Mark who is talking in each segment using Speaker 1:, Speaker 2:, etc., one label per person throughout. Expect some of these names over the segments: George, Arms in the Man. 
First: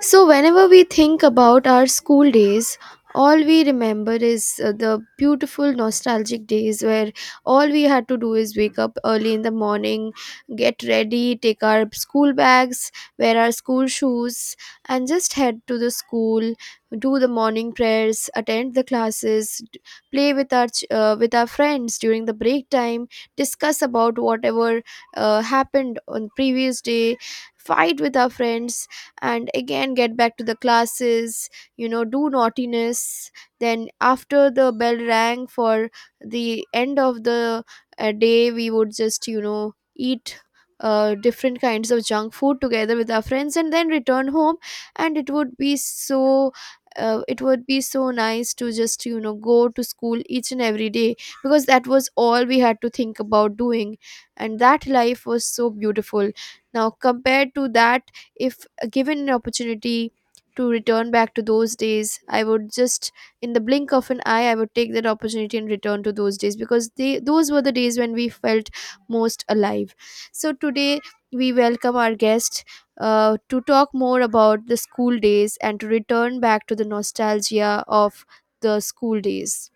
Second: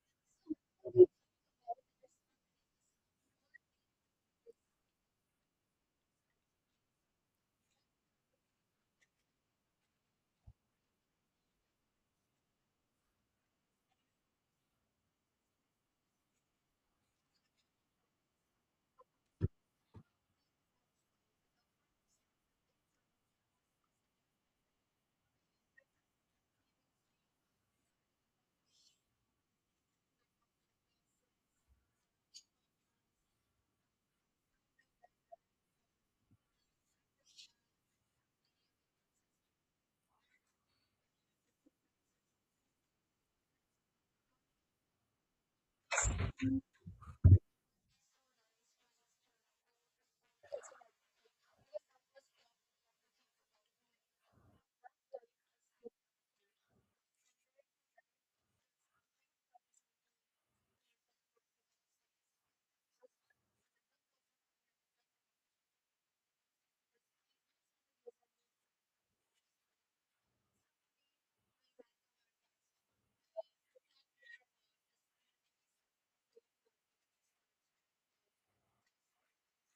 Speaker 1: So, whenever we think about our school days, all we remember is the beautiful nostalgic days where all we had to do is wake up early in the morning, get ready, take our school bags, wear our school shoes, and just head to the school, do the morning prayers, attend the classes, play with with our friends during the break time, discuss about whatever happened on previous day, fight with our friends and again get back to the classes, you know, do naughtiness. Then after the bell rang for the end of the day, we would just, you know, eat different kinds of junk food together with our friends and then return home. And it would be so it would be so nice to just, you know, go to school each and every day because that was all we had to think about doing, and that life was so beautiful. Now compared to that, if given an opportunity to return back to those days, I would just, in the blink of an eye, I would take that opportunity and return to those days because they, those were the days when we felt most alive. So today, we welcome our guest to talk more about the school days and to return back to the nostalgia of the school days.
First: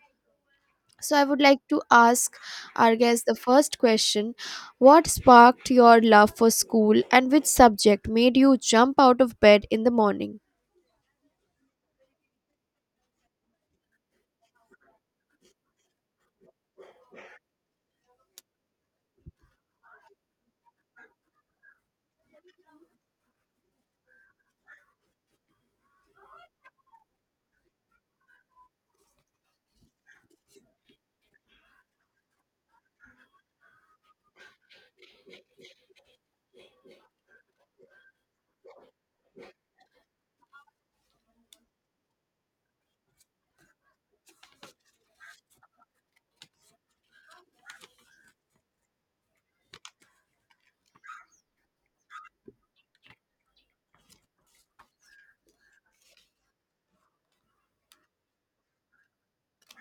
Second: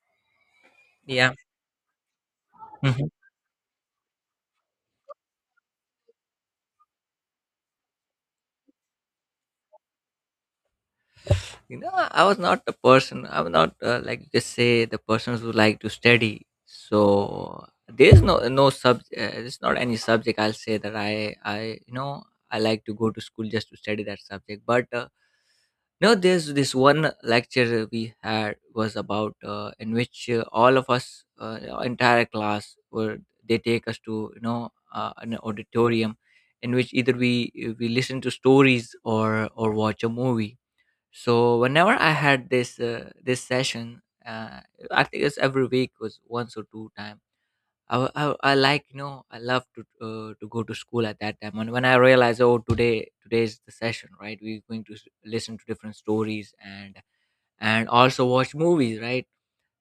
Speaker 1: So I
Speaker 2: Yeah.
Speaker 1: would like to ask our
Speaker 2: Mhm.
Speaker 1: guest the first question. What sparked your love for school and which subject made you jump out of bed in the morning?
Speaker 2: You know, I was not the person. I'm not like you could say the persons who like to study. So there's no no sub. There's not any subject. I'll say that I you know I like to go to school just to study that subject. But no, there's this one lecture we had was about in which all of us entire class were they take us to an auditorium in which either we listen to stories or watch a movie. So whenever I had this session, I think it's every week was once or two time. I I love to go to school at that time. And when I realized, oh, today is the session, right, we're going to listen to different stories and also watch movies, right.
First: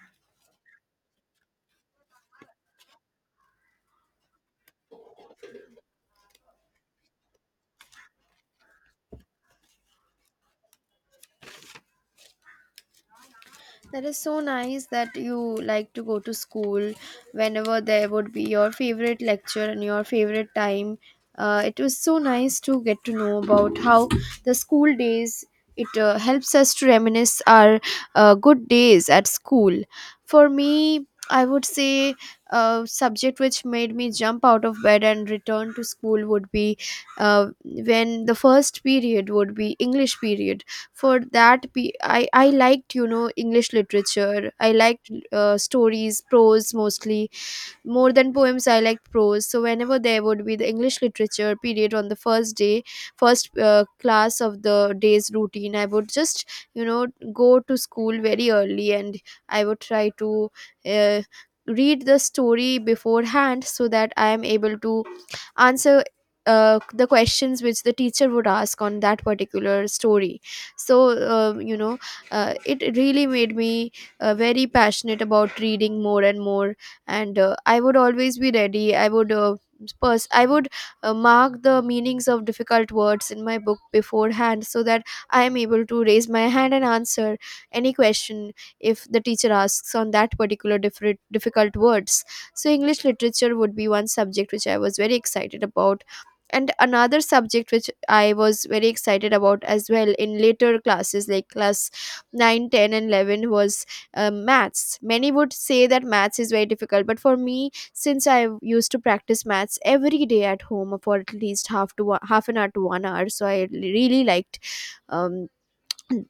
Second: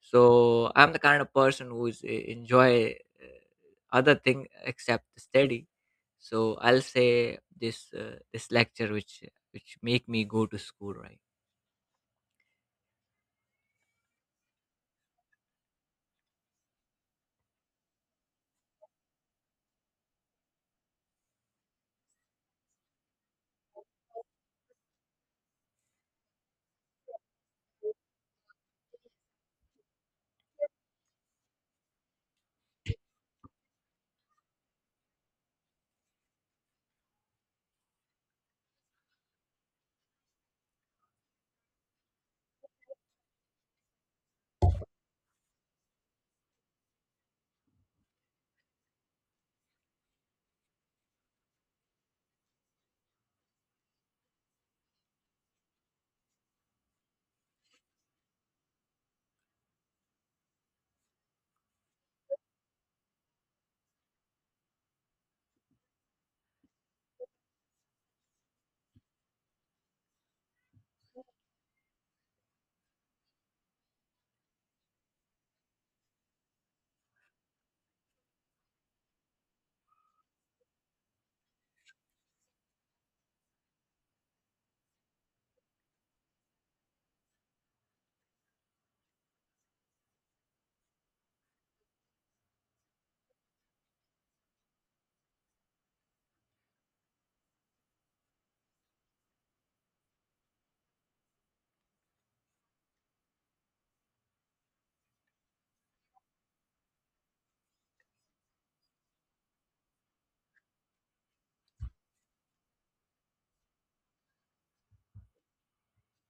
Speaker 2: So I'm the kind of person who's enjoy uh, other thing except the study. So I'll say this lecture which make me go to school, right.
Speaker 1: That is so nice that you like to go to school whenever there would be your favorite lecture and your favorite time. It was so nice to get to know about how the school days, it helps us to reminisce our good days at school. For me, I would say a subject which made me jump out of bed and return to school would be when the first period would be English period. For that, I liked, you know, English literature. I liked stories, prose mostly, more than poems. I liked prose. So whenever there would be the English literature period on the first day, first class of the day's routine, I would just, you know, go to school very early and I would try to uh, read the story beforehand so that I am able to answer the questions which the teacher would ask on that particular story. So, it really made me very passionate about reading more and more. And I would always be ready. I would I would mark the meanings of difficult words in my book beforehand so that I am able to raise my hand and answer any question if the teacher asks on that particular different difficult words. So English literature would be one subject which I was very excited about, and another subject which I was very excited about as well in later classes, like class 9, 10, and 11 was maths. Many would say that maths is very difficult, but for me, since I used to practice maths every day at home for at least half to one, half an hour to 1 hour, so I really liked um,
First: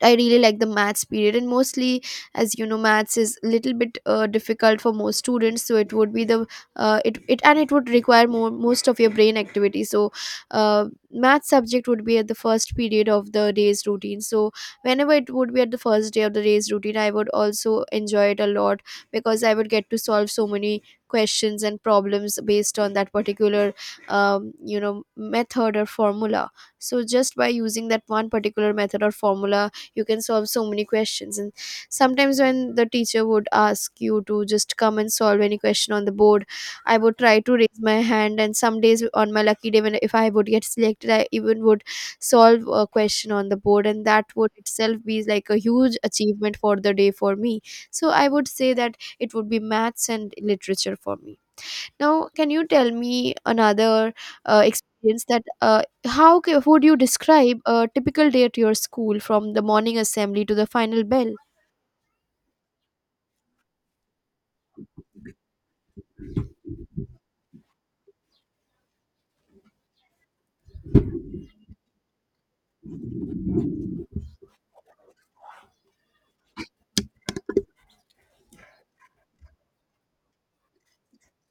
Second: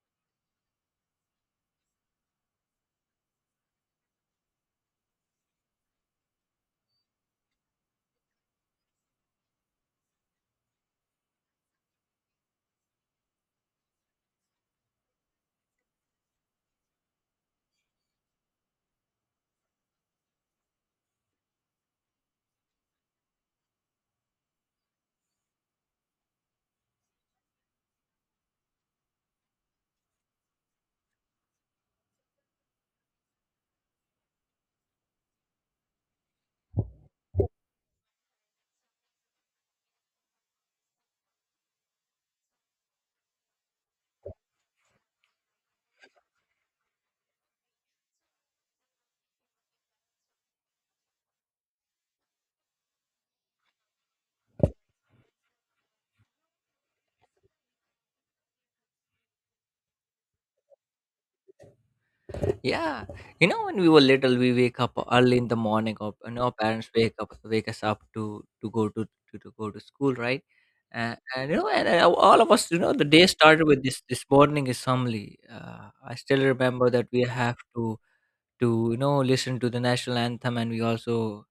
Speaker 1: I really like the maths period. And mostly, as you know, maths is a little bit difficult for most students. So it would be the it would require more, most of your brain activity. So, math subject would be at the first period of the day's routine. So whenever it would be at the first day of the day's routine, I would also enjoy it a lot because I would get to solve so many questions and problems based on that particular you know, method or formula. So just by using that one particular method or formula, you can solve so many questions. And sometimes when the teacher would ask you to just come and solve any question on the board, I would try to raise my hand, and some days on my lucky day, when if I would get selected, I even would solve a question on the board, and that would itself be like a huge achievement for the day for me. So I would say that it would be maths and literature for me. Now, can you tell me another experience that, would you describe a typical day at your school from the morning assembly to the final bell?
Speaker 2: Yeah, you know, when we were little, we wake up early in the morning, or and our parents wake up, wake us up to go to go to school, right? And you know, and, all of us, you know, the day started with this morning assembly. I still remember that we have to listen to the national anthem, and we also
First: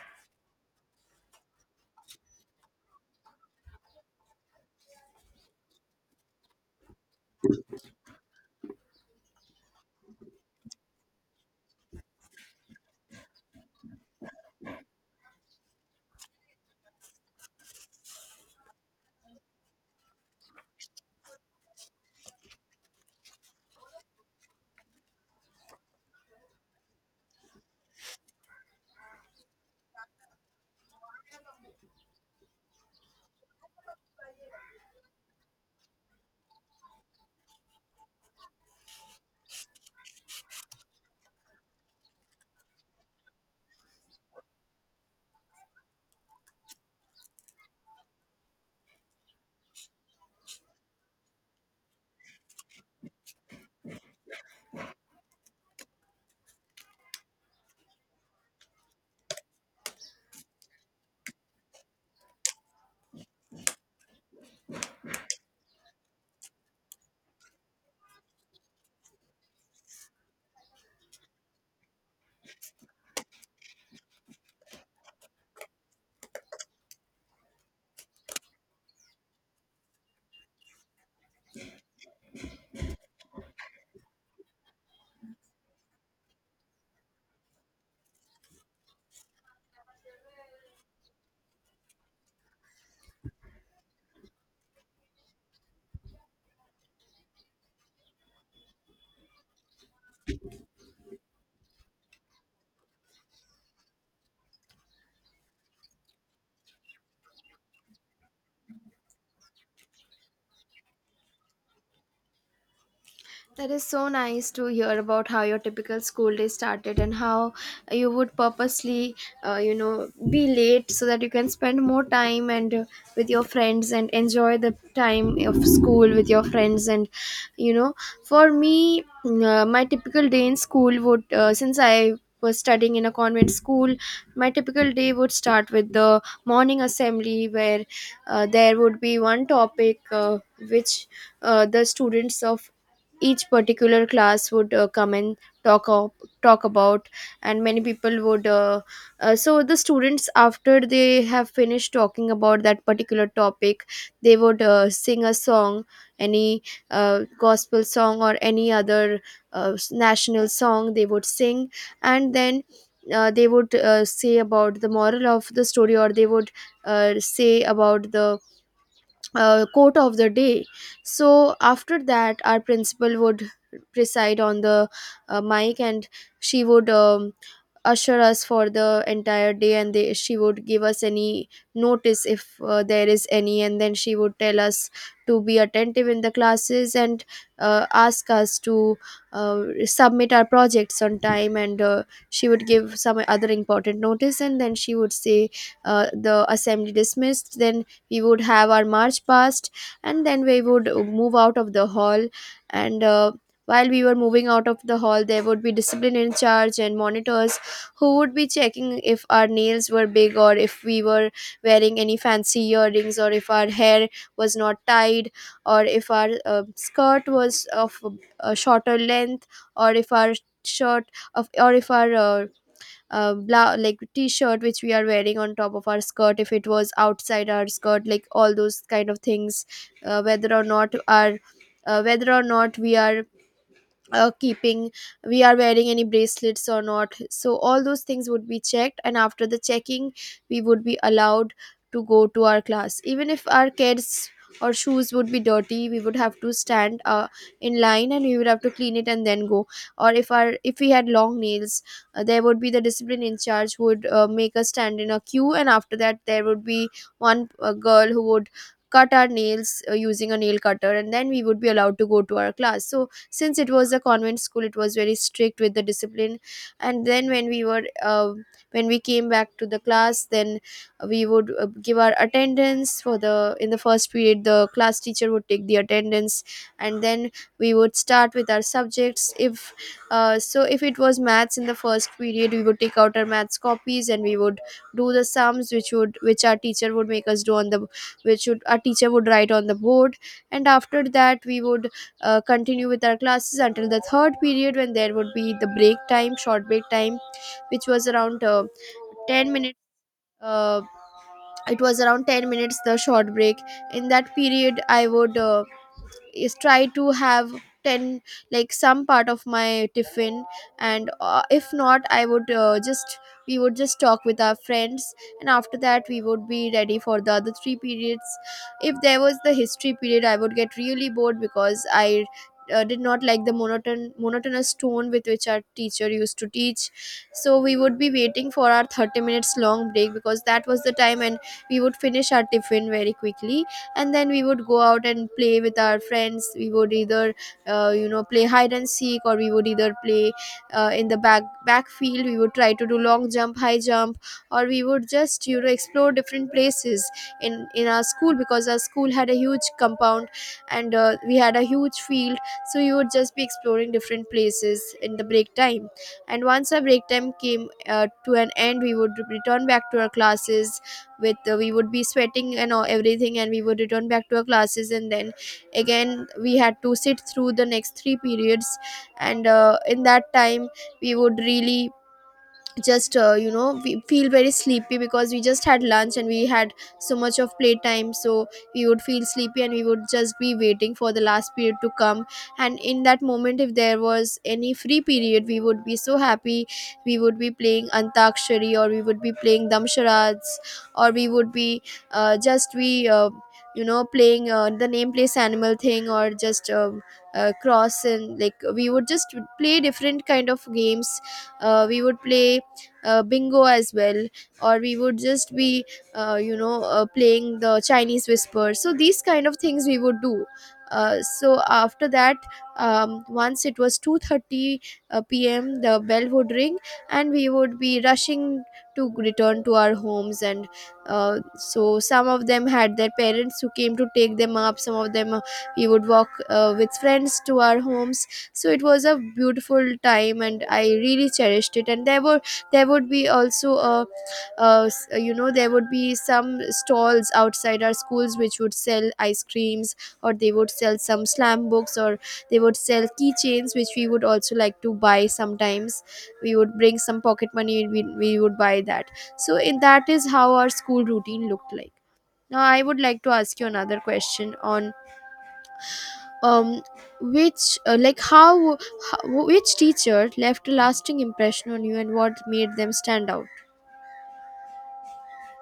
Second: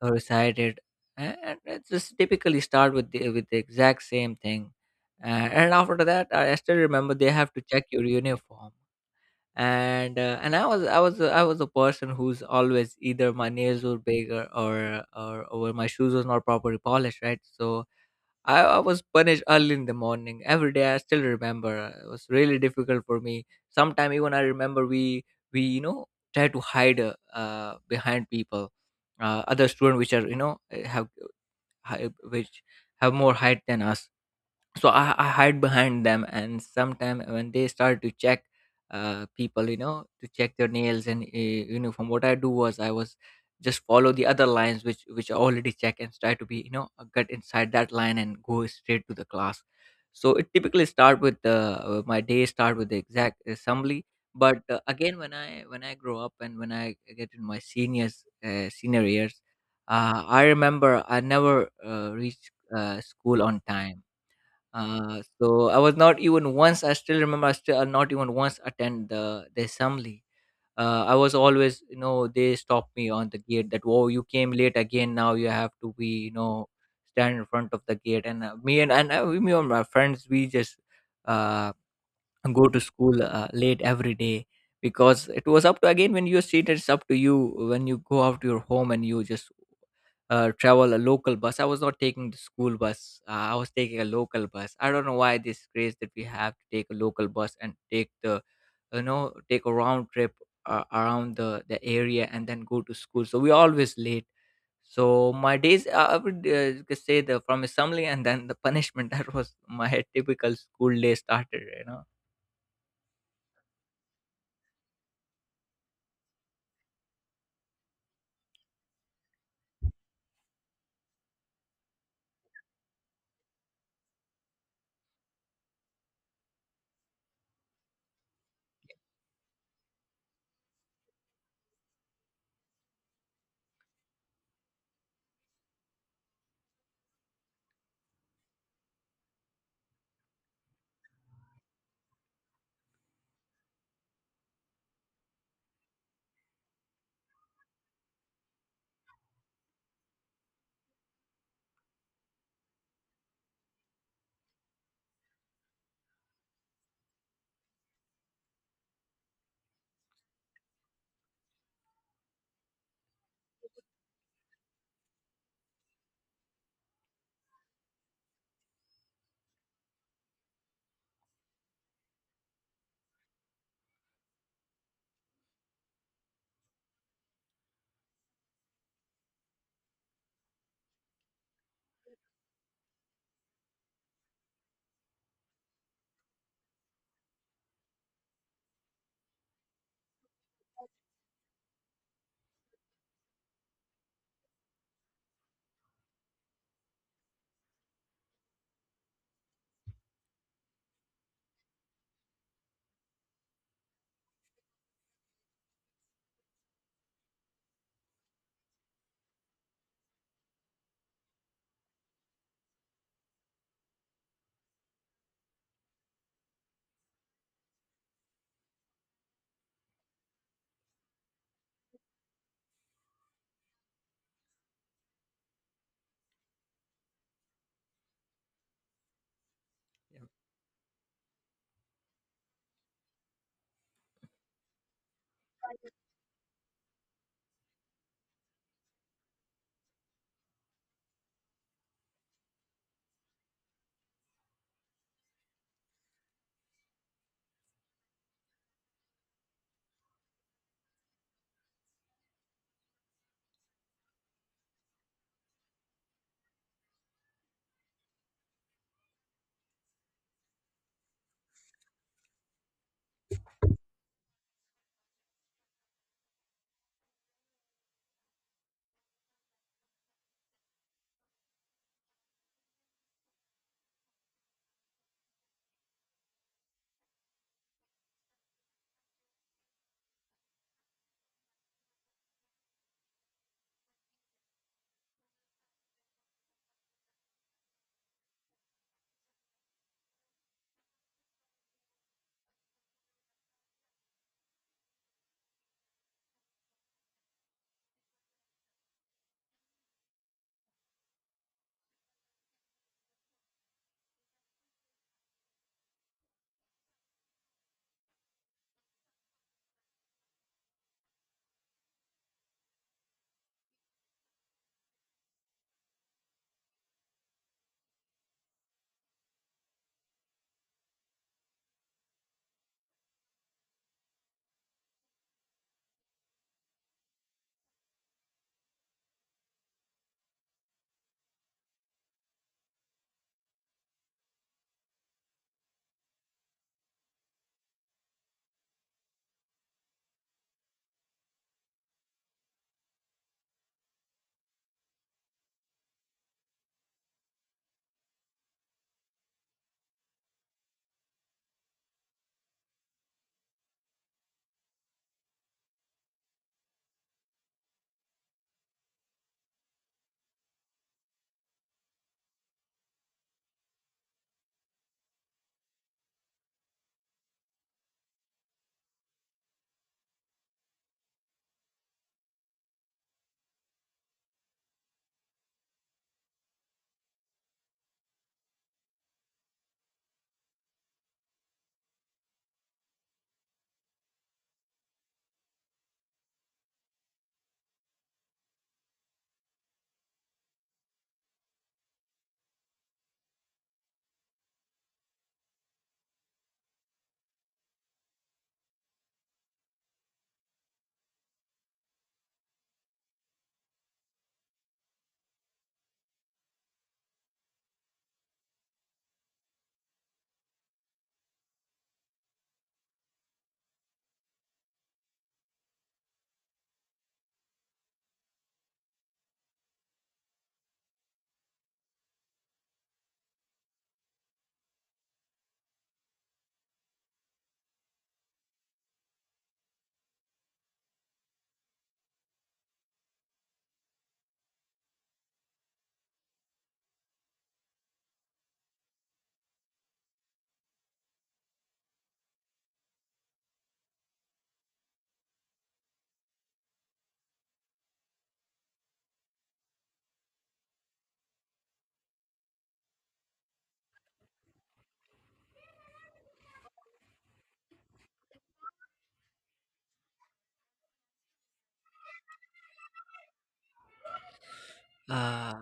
Speaker 2: recited. And it's just typically start with the exact same thing. And after that, I still remember they have to check your uniform and I was a person who's always either my nails were bigger or or my shoes was not properly polished, right? So I was punished early in the morning every day. I still remember it was really difficult for me. Sometime even I remember we we you know try to hide behind people, other students which are have hi- which have more height than us, so I hide behind them and sometime when they start to check people, to check their nails and uniform, what I do was I was just follow the other lines which I already check and try to be, get inside that line and go straight to the class. So it typically start with the my day start with the exact assembly. But again when I grow up and when I get in my seniors senior years, I remember I never reached school on time. So I was not even once. I still remember. I still not even once attend the assembly. I was always, you know, they stopped me on the gate. That, oh, you came late again. Now you have to be, you know, stand in front of the gate. And me and my friends, we just uh go to school late every day, because it was up to, again, when you're seated it's up to you when you go out to your home and you just travel a local bus. I was not taking the school bus. I was taking a local bus. I don't know why this craze that we have to take a local bus and take the, take a round trip around the area and then go to school, so we always late. So my days, I would, you could say the, from assembly and then the punishment that was my typical school day started, you know.
Speaker 1: That is so nice to hear about how your typical school day started and how you would purposely, you know, be late so that you can spend more time and with your friends and enjoy the time of school with your friends. And, you know, for me, my typical day in school would, since I was studying in a convent school, my typical day would start with the morning assembly where there would be one topic which the students of each particular class would come and talk of, talk about. And many people would so the students, after they have finished talking about that particular topic, they would sing a song, any gospel song or any other national song they would sing. And then they would say about the moral of the story, or they would say about the quote of the day. So after that, our principal would preside on the mic, and she would usher us for the entire day, and she would give us any notice if there is any, and then she would tell us to be attentive in the classes, and ask us to submit our projects on time, and she would give some other important notice, and then she would say the assembly dismissed. Then we would have our march past and then we would move out of the hall. And while we were moving out of the hall, there would be discipline in charge and monitors who would be checking if our nails were big, or if we were wearing any fancy earrings, or if our hair was not tied, or if our skirt was of a shorter length, or if our shirt of or if our like t-shirt which we are wearing on top of our skirt, if it was outside our skirt, like all those kind of things, uh, whether or not our whether or not we are keeping we are wearing any bracelets or not. So all those things would be checked, and after the checking we would be allowed to go to our class. Even if our kids or shoes would be dirty, we would have to stand in line and we would have to clean it and then go. Or if our if we had long nails, there would be the discipline in charge who would make us stand in a queue, and after that there would be one girl who would cut our nails using a nail cutter, and then we would be allowed to go to our class. So since it was a convent school, it was very strict with the discipline. And then when we were when we came back to the class, then we would give our attendance for the, in the first period the class teacher would take the attendance, and then we would start with our subjects. If so if it was maths in the first period, we would take out our maths copies and we would do the sums which would, which our teacher would make us do on the, which would our teacher would write on the board. And after that we would continue with our classes until the third period when there would be the break time, short break time, which was around 10 minutes. uh, it was around 10 minutes, the short break. In that period I would is try to have 10, like some part of my tiffin, and if not I would just, we would just talk with our friends. And after that we would be ready for the other three periods. If there was the history period, I would get really bored because I did not like the monotonous tone with which our teacher used to teach. So we would be waiting for our 30 minutes long break, because that was the time, and we would finish our tiffin very quickly, and then we would go out and play with our friends. We would either you know, play hide and seek, or we would either play in the backfield. We would try to do long jump, high jump or we would just explore different places in our school because our school had a huge compound, and we had a huge field. So we would just be exploring different places in the break time, and once our break time came to an end, we would return back to our classes. With We would be sweating and all, everything, and we would return back to our classes, and then again we had to sit through the next three periods. And in that time we would really just you know we feel very sleepy, because we just had lunch and we had so much of playtime. So we would feel sleepy, and we would just be waiting for the last period to come. And in that moment, if there was any free period, we would be so happy. We would be playing antakshari, or we would be playing damsharads, or we would be just be you know playing the name place animal thing, or just cross, and like we would just play different kind of games. We would play bingo as well, or we would just be playing the chinese whisper. So these kind of things we would do. So after that, once it was 2:30 p.m., the bell would ring and we would be rushing to return to our homes. And so some of them had their parents who came to take them up, some of them, we would walk with friends to our homes. So it was a beautiful time and I really cherished it. And there would be also, a s- you know there would be some stalls outside our schools which would sell ice creams, or they would sell some slam books, or they would sell keychains which we would also like to buy sometimes. We would bring some pocket money, we would buy that. So in that is how our school routine looked like. Now I would like to ask you another question on, um which like how which teacher left a lasting impression on you and what made them stand out.
Speaker 2: uh,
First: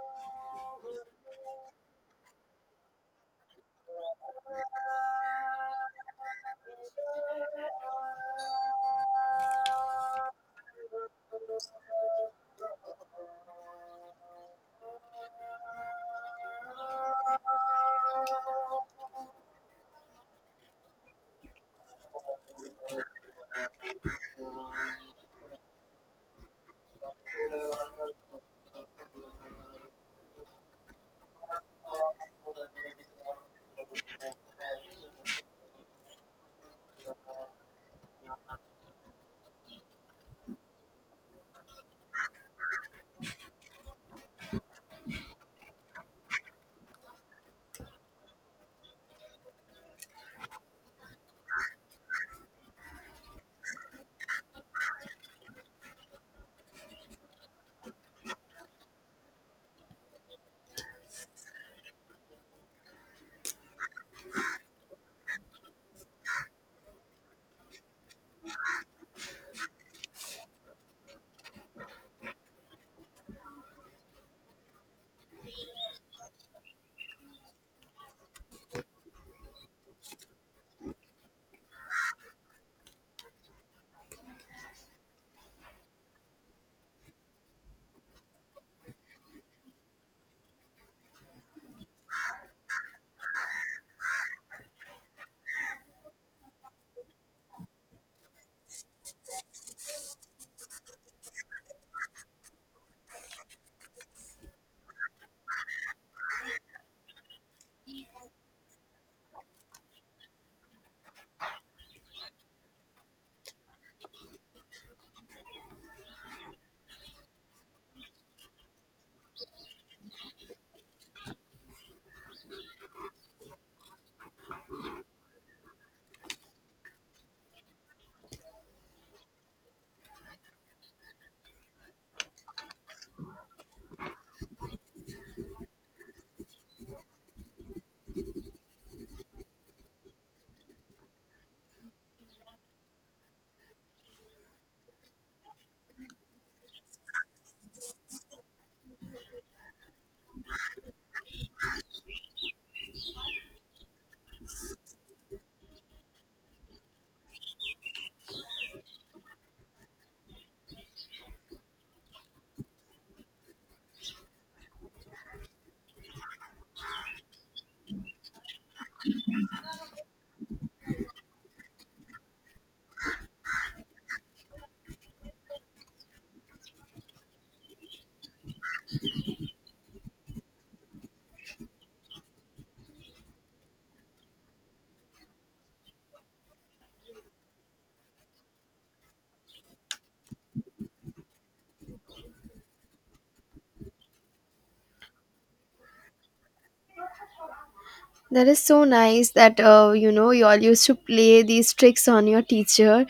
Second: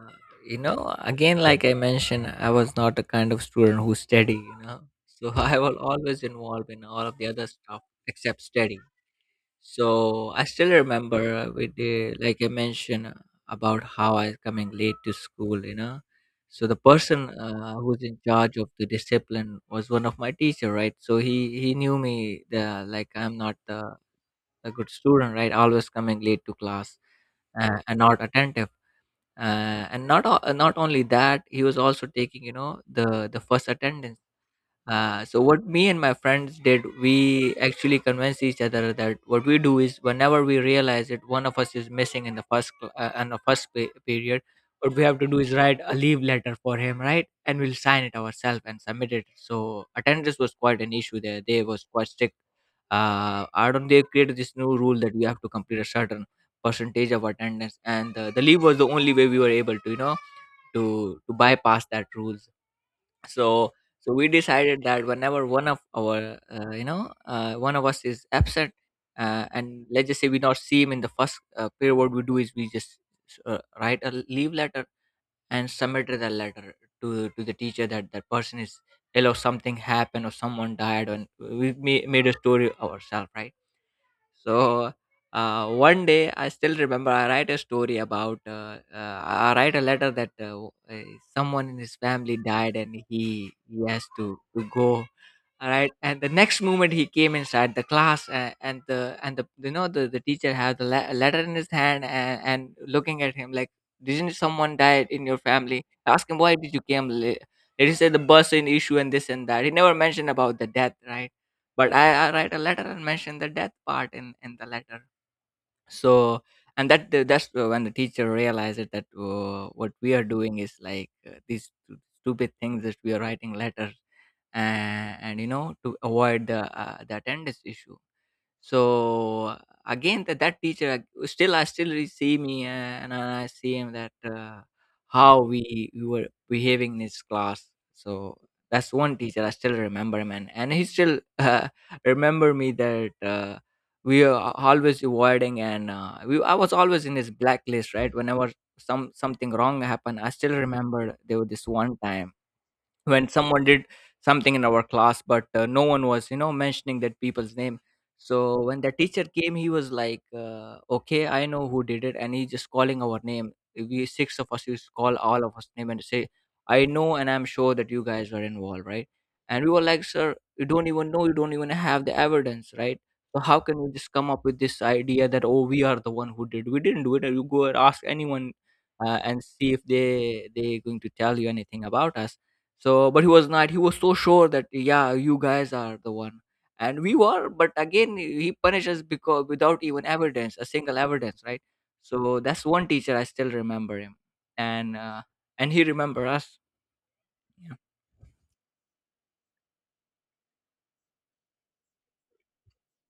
Speaker 2: you know, again, like I mentioned, I was not the kind of student who study, you know. So I was always involved in all of the other stuff except study. So I still remember with the, like I mentioned about how I coming late to school, you know. So the person who's in charge of the discipline was one of my teacher, right. So he knew me, the like I'm not the, a good student, right, always coming late to class, and not attentive, and not only that, he was also taking, you know, the first attendance. So what me and my friends did, we actually convinced each other that what we do is whenever we realize that one of us is missing in the in the first period, what we have to do is write a leave letter for him, right? And we'll sign it ourselves and submit it. So attendance was quite an issue there. They was quite strict. I don't. They created this new rule that we have to complete a certain percentage of attendance, and the leave was the only way we were able to, you know, to bypass that rules. So so we decided that whenever one of our one of us is absent, and let's just say we not see him in the first period, what we do is we just write a leave letter and submit the letter to the teacher that that person is ill or something happened or someone died, and we made a story ourselves, right. So one day, I still remember I write a story about I write a letter that someone in his family died and he has to go. All right. And the next moment he came inside the class, and the and the, you know, the teacher had the letter in his hand, and looking at him like, didn't someone die in your family, ask him why did you came late. Did he said the bus in issue and this and that, he never mentioned about the death, right. But I write a letter and mention the death part in the letter. So and that's when the teacher realized that what we are doing is like these stupid things that we are writing letters, and, you know, to avoid the attendance issue. So again, that teacher, still I still see me and I see him that how we were behaving in his class. So that's one teacher I still remember him, and he still remember me that we are always avoiding, and we I was always in his blacklist, right. Whenever something wrong happened, I still remember there was this one time when someone did something in our class, but no one was, you know, mentioning that people's name. So when the teacher came, he was like, okay, I know who did it. And he just calling our name, we six of us used to call all of us name and say, I know and I'm sure that you guys were involved, right. And we were like, sir, you don't even know, you don't even have the evidence, right. So how can we just come up with this idea that, oh, we are the one who did, we didn't do it, you go and ask anyone, and see if they they going to tell you anything about us. So, but he was not. He was so sure that, yeah, you guys are the one, and we were. But again, he punishes, because without even evidence, a single evidence, right? So that's one teacher I still remember him, and uh, and he remember us. Yeah.
Speaker 1: That is so nice that, you all used to play these tricks on your teacher,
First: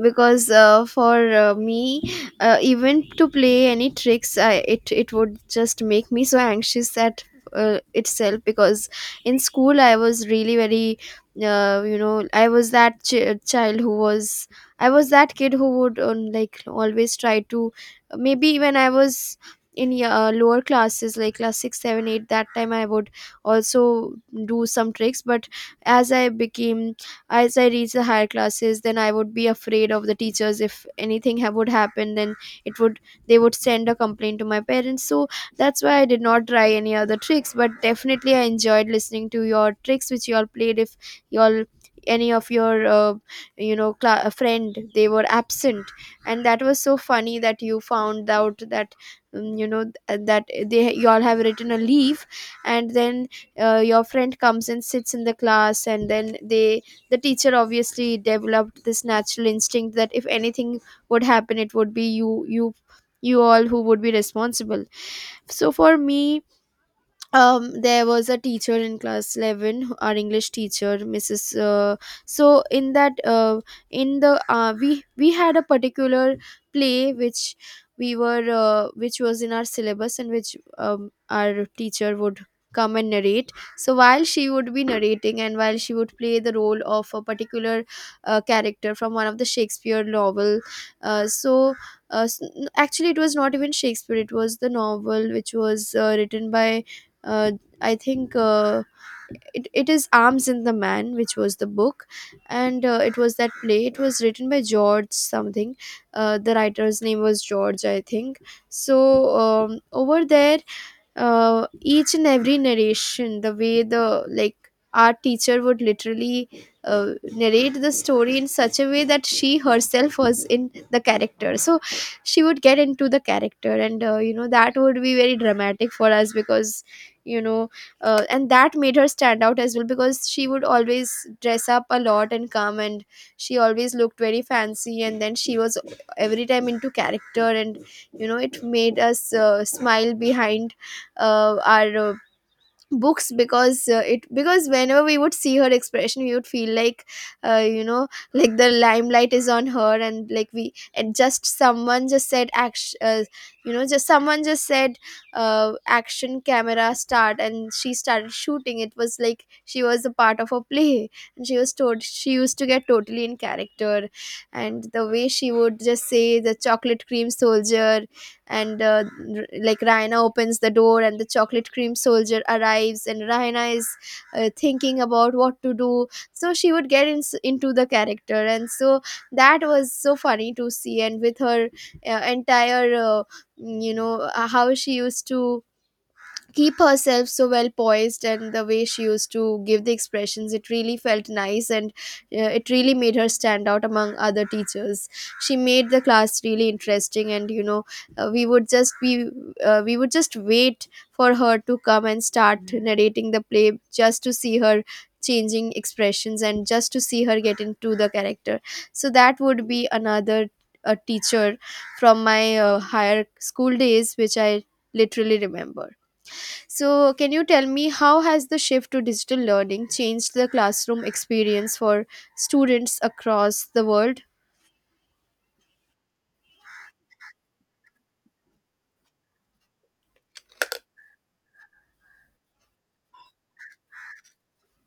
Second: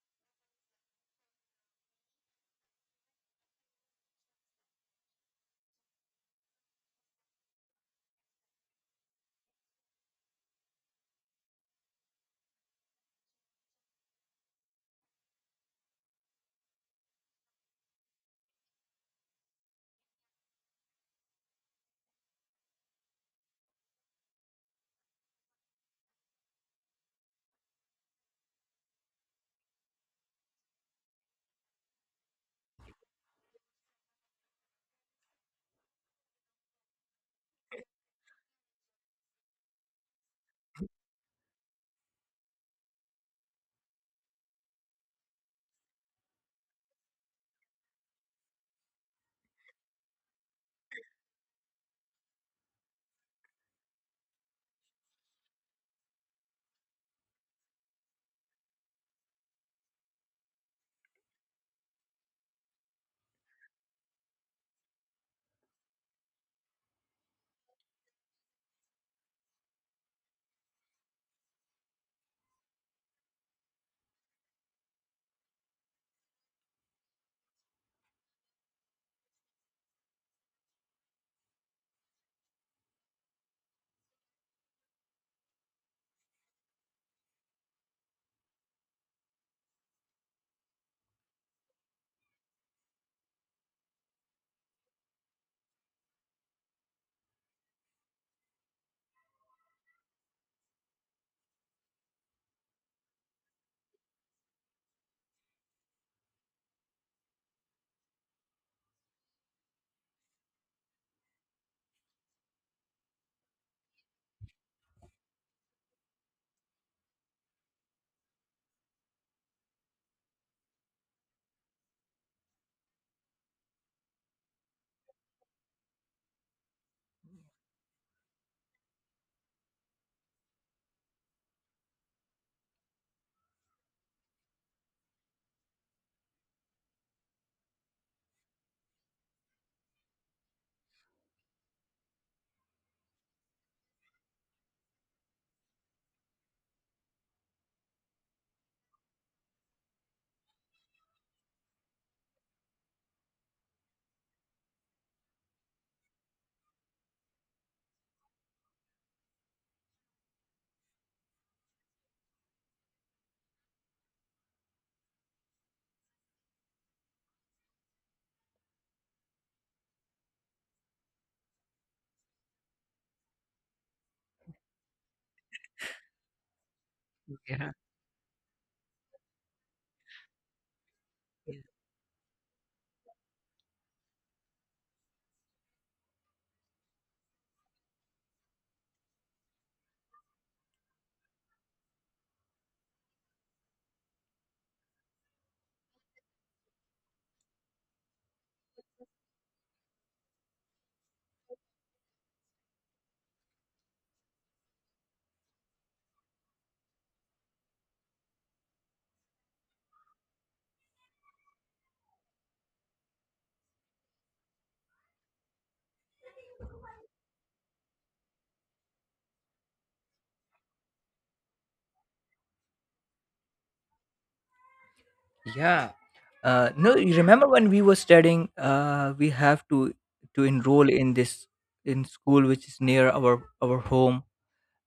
Speaker 1: because for me, even to play any tricks, I, it would just make me so anxious at itself, because in school I was really very you know I was that child who was, I was that kid who would, like, always try to, maybe when I was in lower classes like class 6, 7, 8, that time I would also do some tricks. But as I became as I reached the higher classes, then I would be afraid of the teachers. If anything would happen, then it would they would send a complaint to my parents. So that's why I did not try any other tricks, but definitely I enjoyed listening to your tricks which you all played. If you all any of your, you know cla friend, they were absent, and that was so funny that you found out that, that they you all have written a leaf, and then your friend comes and sits in the class, and then the teacher obviously developed this natural instinct that if anything would happen it would be you all who would be responsible. So for me, there was a teacher in class 11, our English teacher, Mrs. So in the we had a particular play which we were which was in our syllabus, and which our teacher would come and narrate. So while she would be narrating, and while she would play the role of a particular character from one of the Shakespeare novel, uh, so uh, s- actually it was not even Shakespeare, it was the novel which was written by, uh, I think, it is Arms in the Man, which was the book, and it was that play. It was written by George something. The writer's name was George, I think. So, over there, each and every narration, the way the like, our teacher would literally narrate the story in such a way that she herself was in the character. So she would get into the character, and that would be very dramatic for us, because you know and that made her stand out as well, because she would always dress up a lot and come, and she always looked very fancy, and then she was every time into character, and it made us smile behind our books, because it because whenever we would see her expression, we would feel like, uh, you know like the limelight is on her, and like, we and just someone just said action, just someone just said, action, camera, start, and she started shooting. It was like she was a part of a play, and she was told, she used to get totally in character. And the way she would just say, "the chocolate cream soldier," and like, Raina opens the door and the chocolate cream soldier arrives, and Raina is thinking about what to do. So she would get into
Speaker 2: Yeah.
Speaker 1: the character. And so that was so funny to see, and with her entire, how she used to keep herself so well poised, and the way she used to give the expressions, it really felt nice. And it really made her stand out among other teachers. She made the class really interesting, and uh, we would just be we would just wait for her to come and start narrating the play, just to see her changing expressions and just to see her get into the character. So that would be another, a teacher from my higher school days which I literally remember. So, can you tell me how has the shift to digital learning changed the classroom experience for students across the world?
Speaker 2: Yeah. No, you remember when we were studying, we have to enroll in this in school which is near our home,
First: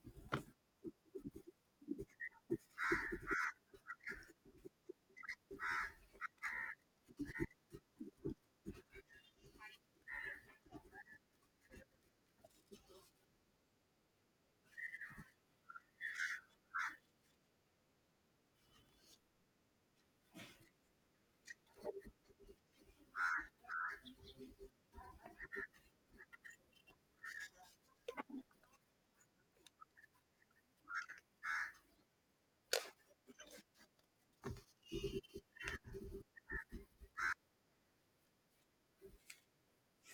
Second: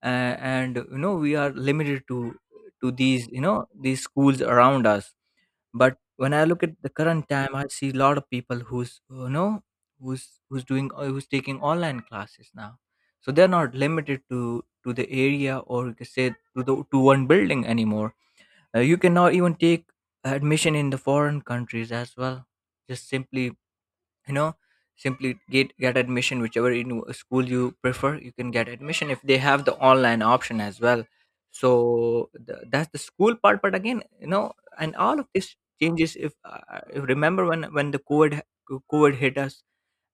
Speaker 2: and you know we are limited to these, these schools around us. But when I look at the current time, I see a lot of people who's, who's doing who's taking online classes now. So they're not limited to the area, or you could say to the to one building anymore. You can now even take admission in the foreign countries as well. Just simply you know simply get admission whichever in school you prefer. You can get admission if they have the online option as well. So that's the school part. But again, and all of this changes if if, remember when the covid hit us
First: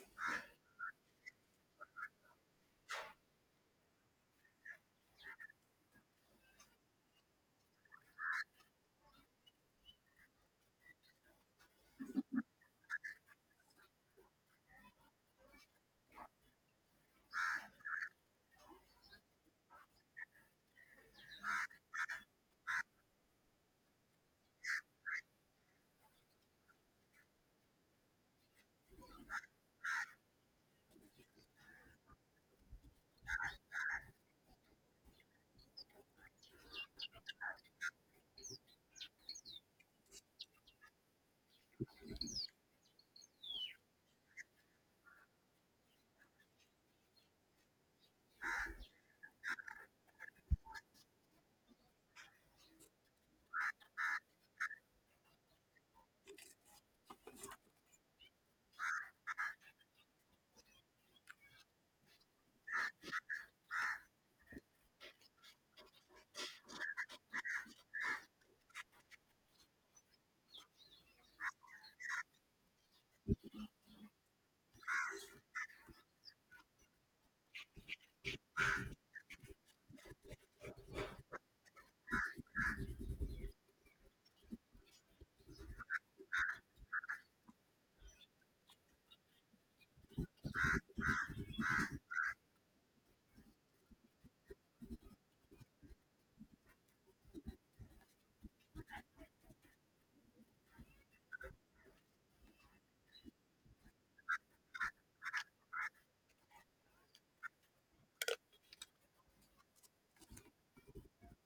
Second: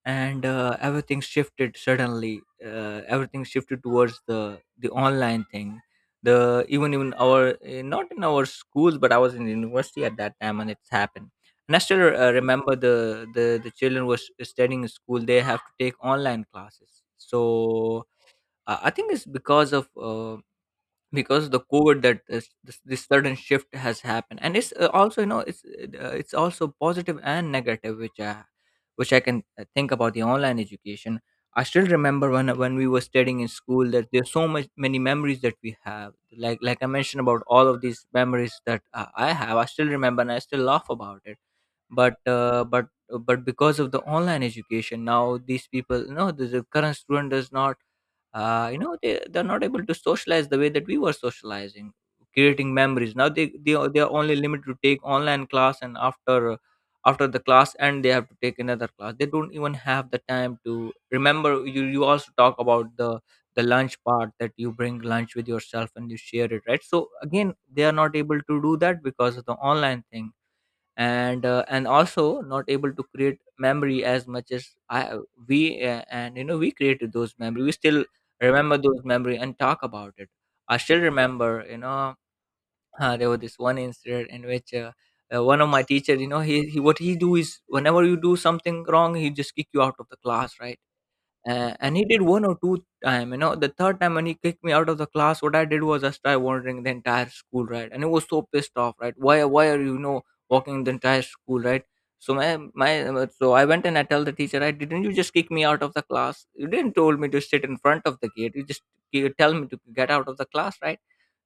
Speaker 2: and everything shifted suddenly. Uh, everything shifted towards the online thing. The even our not in our schools, but I was in university at that time and it's happened. And I still remember the children was studying in school, they have to take online classes. So I think it's because of because the covid, this sudden shift has happened. And it's also, it's also positive and negative, which I which I can think about the online education. I still remember when we were studying in school, that there's so much many memories that we have. Like like I mentioned, about all of these memories that I have, I still remember and I still laugh about it. But but because of the online education now, these people, the current student does not, they're not able to socialize the way that we were socializing, creating memories. Now they are only limited to take online class, and after the class, and they have to take another class, they don't even have the time to remember. You you also talk about the lunch part, that you bring lunch with yourself and you share it, right? So again, they are not able to do that because of the online thing. And and also not able to create memory as much as I we And we created those memory. We still remember those memory and talk about it. I still remember, there was this one incident in which one of my teacher, he what he do is, whenever you do something wrong, he just kick you out of the class, right? And he did one or two time, The third time when he kicked me out of the class, what I did was I started wandering the entire school, right? And he was so pissed off, right? Why are you, walking the entire school, right? So so I went and I tell the teacher, I didn't you just kick me out of the class? You didn't told me to sit in front of the gate. You just you tell me to get out of the class, right?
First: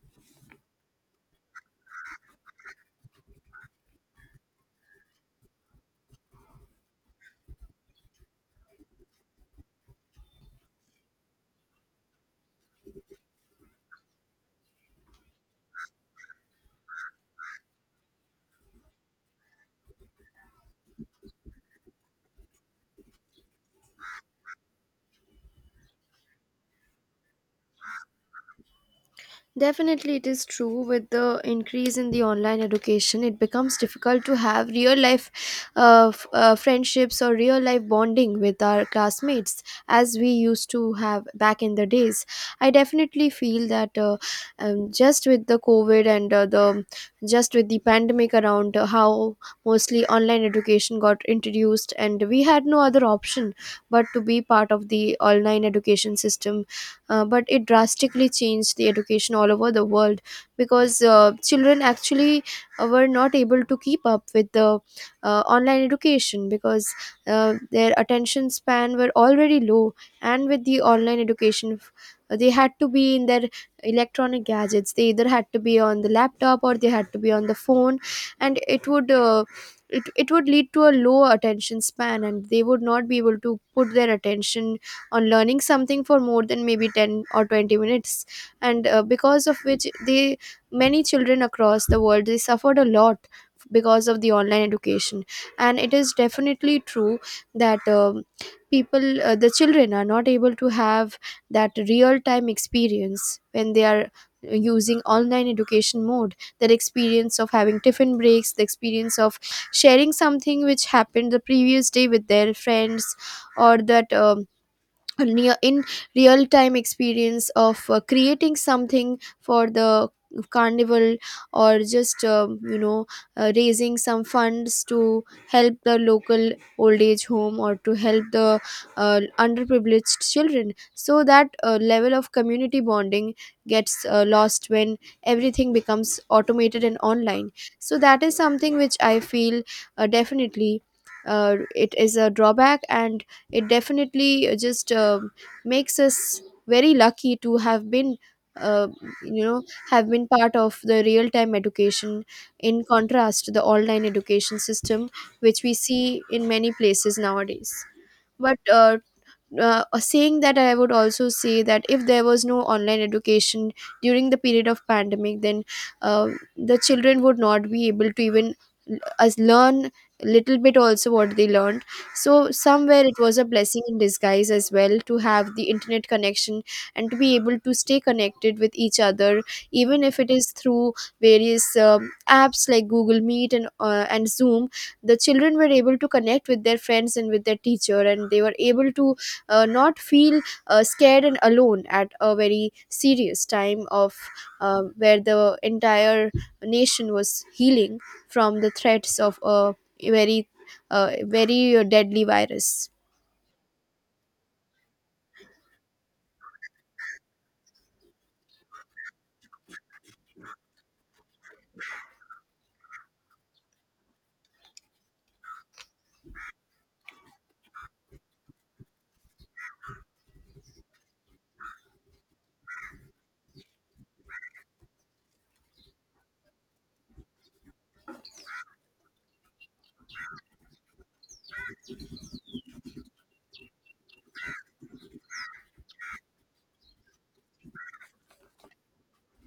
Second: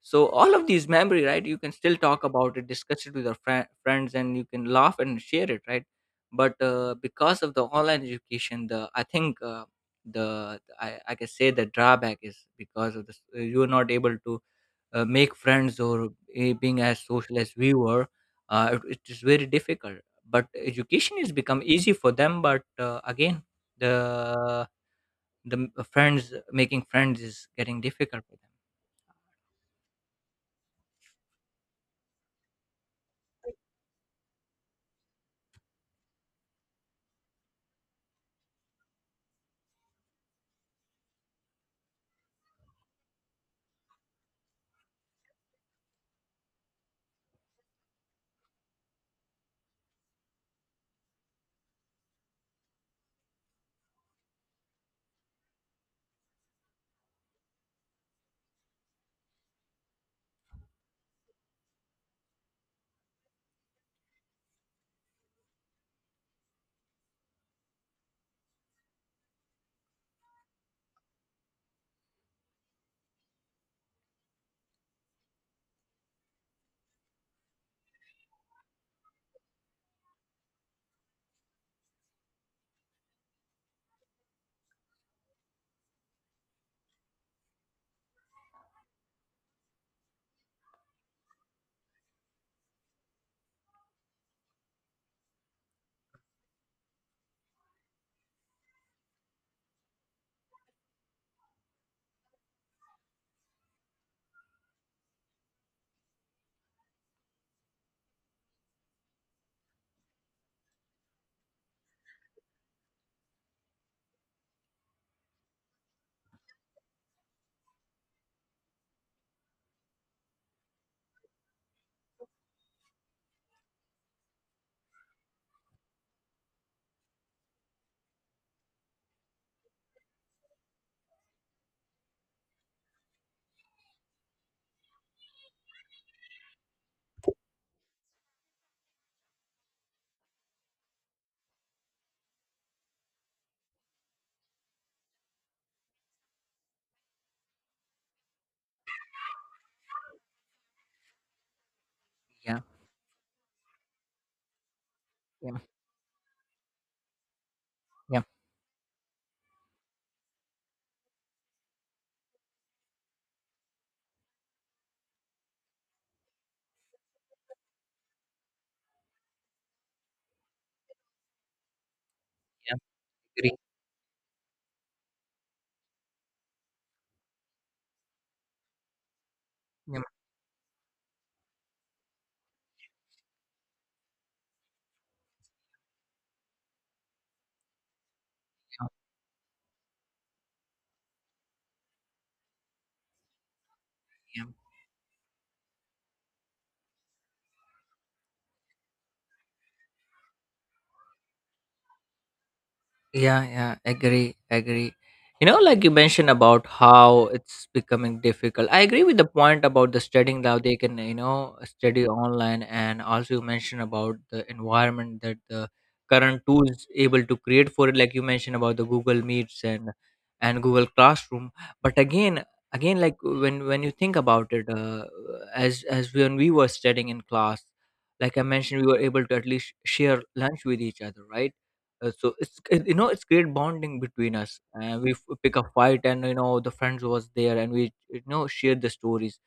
Speaker 2: So all of these memory, right? You can still talk about it, discuss it with your friends, and you can laugh and share it, right? But because of the online education, the I think. The I can say the drawback is because of this, you're not able to make friends, or being as social as we were. Uh, it is very difficult. But education has become easy for them. But again, the friends, making friends is getting difficult for them.
Speaker 1: Definitely, it is true. With the increase in the online education, it becomes difficult to have real life friendships or real life bonding with our classmates as we used to have back in the days. I definitely feel that, just with the COVID and, the just with the pandemic around, how mostly online education got introduced, and we had no other option but to be part of the online education system. But it drastically changed the education all over the world, because children actually were not able to keep up with the online education, because their attention span were already low, and with the online education, they had to be in their electronic gadgets. They either had to be on the laptop or they had to be on the phone, and it would lead to a low attention span, and they would not be able to put their attention on learning something for more than maybe 10 or 20 minutes. And because of which the many children across the world, they suffered a lot because of the online education. And it is definitely true that, people the children are not able to have that real time experience when they are using online education mode. That experience of having tiffin breaks, the experience of sharing something which happened the previous day with their friends, or that near, in real time experience of creating something for the carnival, or just raising some funds to help the local old age home, or to help the underprivileged children, so that level of community bonding gets lost when everything becomes automated and online. So that is something which I feel, definitely, it is a drawback, and it definitely just makes us very lucky to have been, uh, you know have been part of the real time education,
Speaker 2: Yeah.
Speaker 1: in contrast to the online education system
Speaker 2: Yeah.
Speaker 1: which we see in many places nowadays.
Speaker 2: Yeah.
Speaker 1: But saying that, I would also say that if there was no online education during the period of pandemic, then uh, the children would not be able to even l- as learn little bit also what they learned. So
Speaker 2: Yeah,
Speaker 1: somewhere it was a
Speaker 2: agree.
Speaker 1: blessing in disguise as well to have the internet connection and to be able to stay connected with each other,
Speaker 2: Yeah,
Speaker 1: even if it is through various apps like Google Meet and and Zoom. The children were able to connect with their friends and with their teacher, and they were able to not feel scared and alone at a very serious time of,
Speaker 2: yeah.
Speaker 1: where the entire nation was healing from the threats of a very, very deadly virus.
Speaker 2: Yeah, yeah, agree, agree. You know, like you mentioned about how it's becoming difficult. I agree with the point about the studying now, they can, you know, study online. And also you mentioned about the environment that the current tools able to create for it. Like you mentioned about the Google Meets and Google Classroom. But again, like when you think about it, as when we were studying in class, like I mentioned, we were able to at least share lunch with each other, right? So it's you know, it's great bonding between us. And we pick a fight, and you know, the friends was there, and we, you know, share the stories.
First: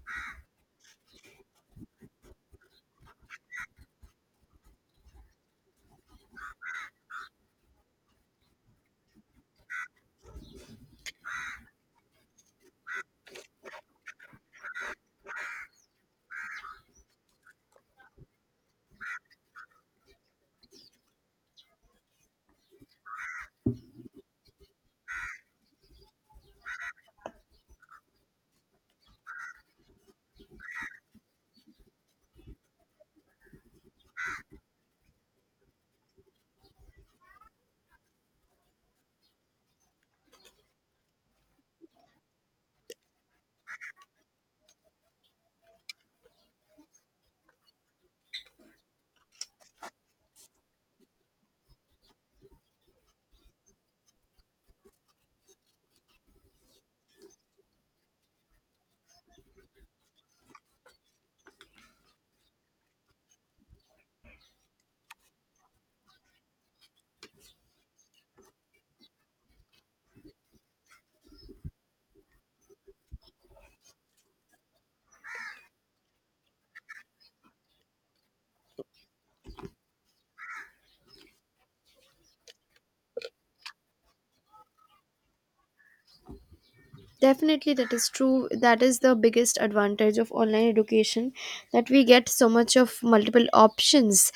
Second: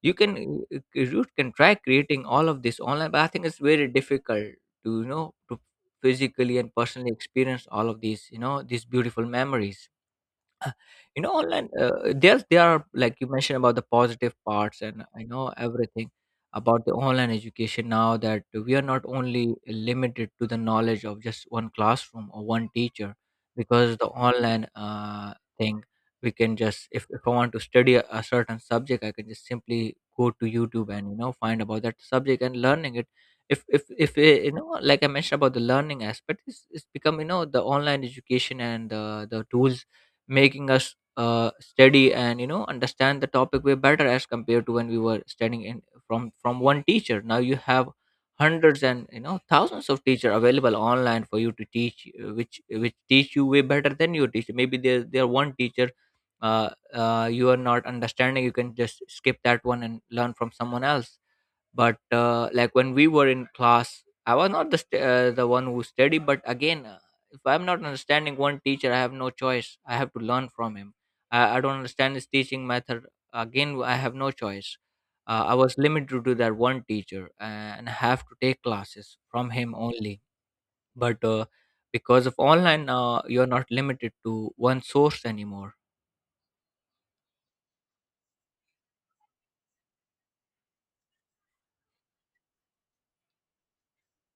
Speaker 2: You can you can try creating all of this online, but I think it's very difficult to, you know, to physically and personally experience all of these, you know, these beautiful memories, you know, online. Uh, there are, like you mentioned, about the positive parts. And I know everything about the online education now, that we are not only limited to the knowledge of just one classroom or one teacher, because the online thing, we can just, if I want to study a certain subject, I can just simply go to YouTube and you know, find about that subject and learning it. If if you know, like I mentioned about the learning aspect, it's become, you know, the online education and the tools making us study and you know, understand the topic way better as compared to when we were studying in, from one teacher. Now you have hundreds and you know, thousands of teacher available online for you to teach, which teach you way better than your teacher. Maybe there one teacher you are not understanding, you can just skip that one and learn from someone else. But like when we were in class, I was not the the one who studied. But again, if I'm not understanding one teacher, I have no choice, I have to learn from him. I don't understand his teaching method, again, I have no choice. I was limited to that one teacher and I have to take classes from him only. But because of online, you're not limited to one source anymore.
Speaker 1: Definitely, that is true. That is the biggest advantage of online education, that we get so much of multiple options,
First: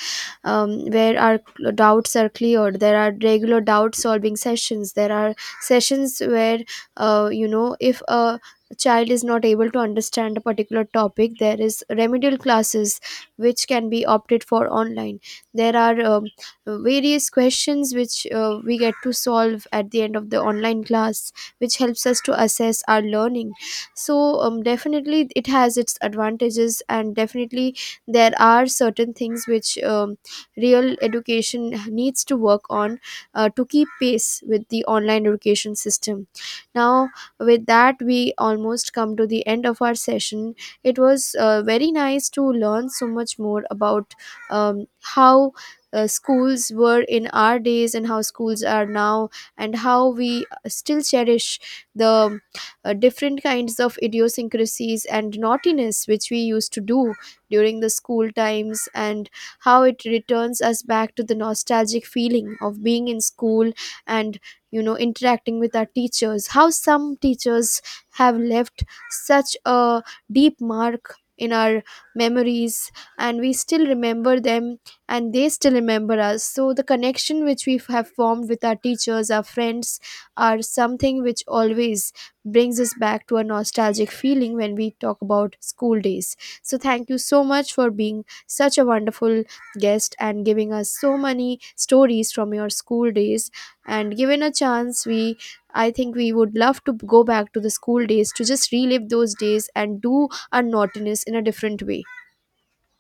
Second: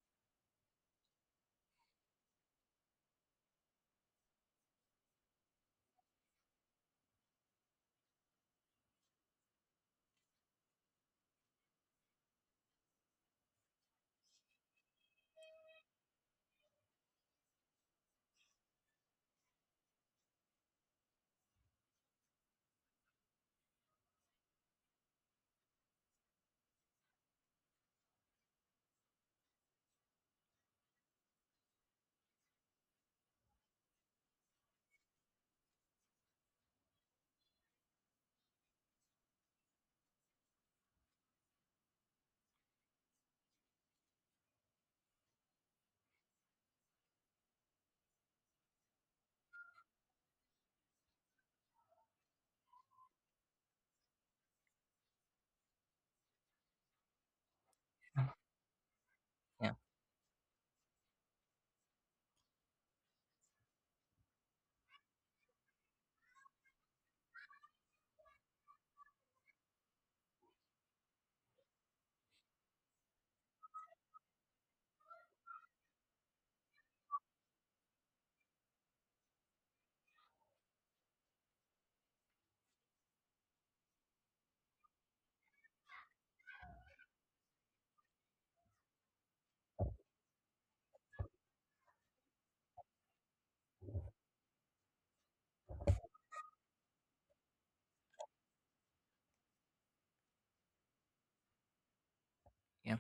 Speaker 1: where our doubts are cleared. There are regular doubt solving sessions. There are sessions where, if a child is not able to understand a particular topic, there is remedial classes which can be opted for online. There are various questions which we get to solve at the end of the online class, which helps us to assess our learning. So, definitely it has its advantages, and definitely there are certain things which real education needs to work on, to keep pace with the online education system now. With that, we almost come to the end of our session. It was very nice to learn so much more about, how schools were in our days and how schools are now, and how we still cherish the different kinds of idiosyncrasies and naughtiness which we used to do during the school times, and
Speaker 2: Yeah.
Speaker 1: how it returns us back to the nostalgic feeling of being in school, and interacting with our teachers, how some teachers have left such a deep mark in our memories, and we still remember them, and they still remember us. So the connection which we have formed with our teachers, our friends, are something which always brings us back to a nostalgic feeling when we talk about school days. So, thank you so much for being such a wonderful guest and giving us so many stories from your school days. And given a chance, we I think we would love to go back to the school days, to just relive those days and do our naughtiness in a different way.
Speaker 2: Yeah.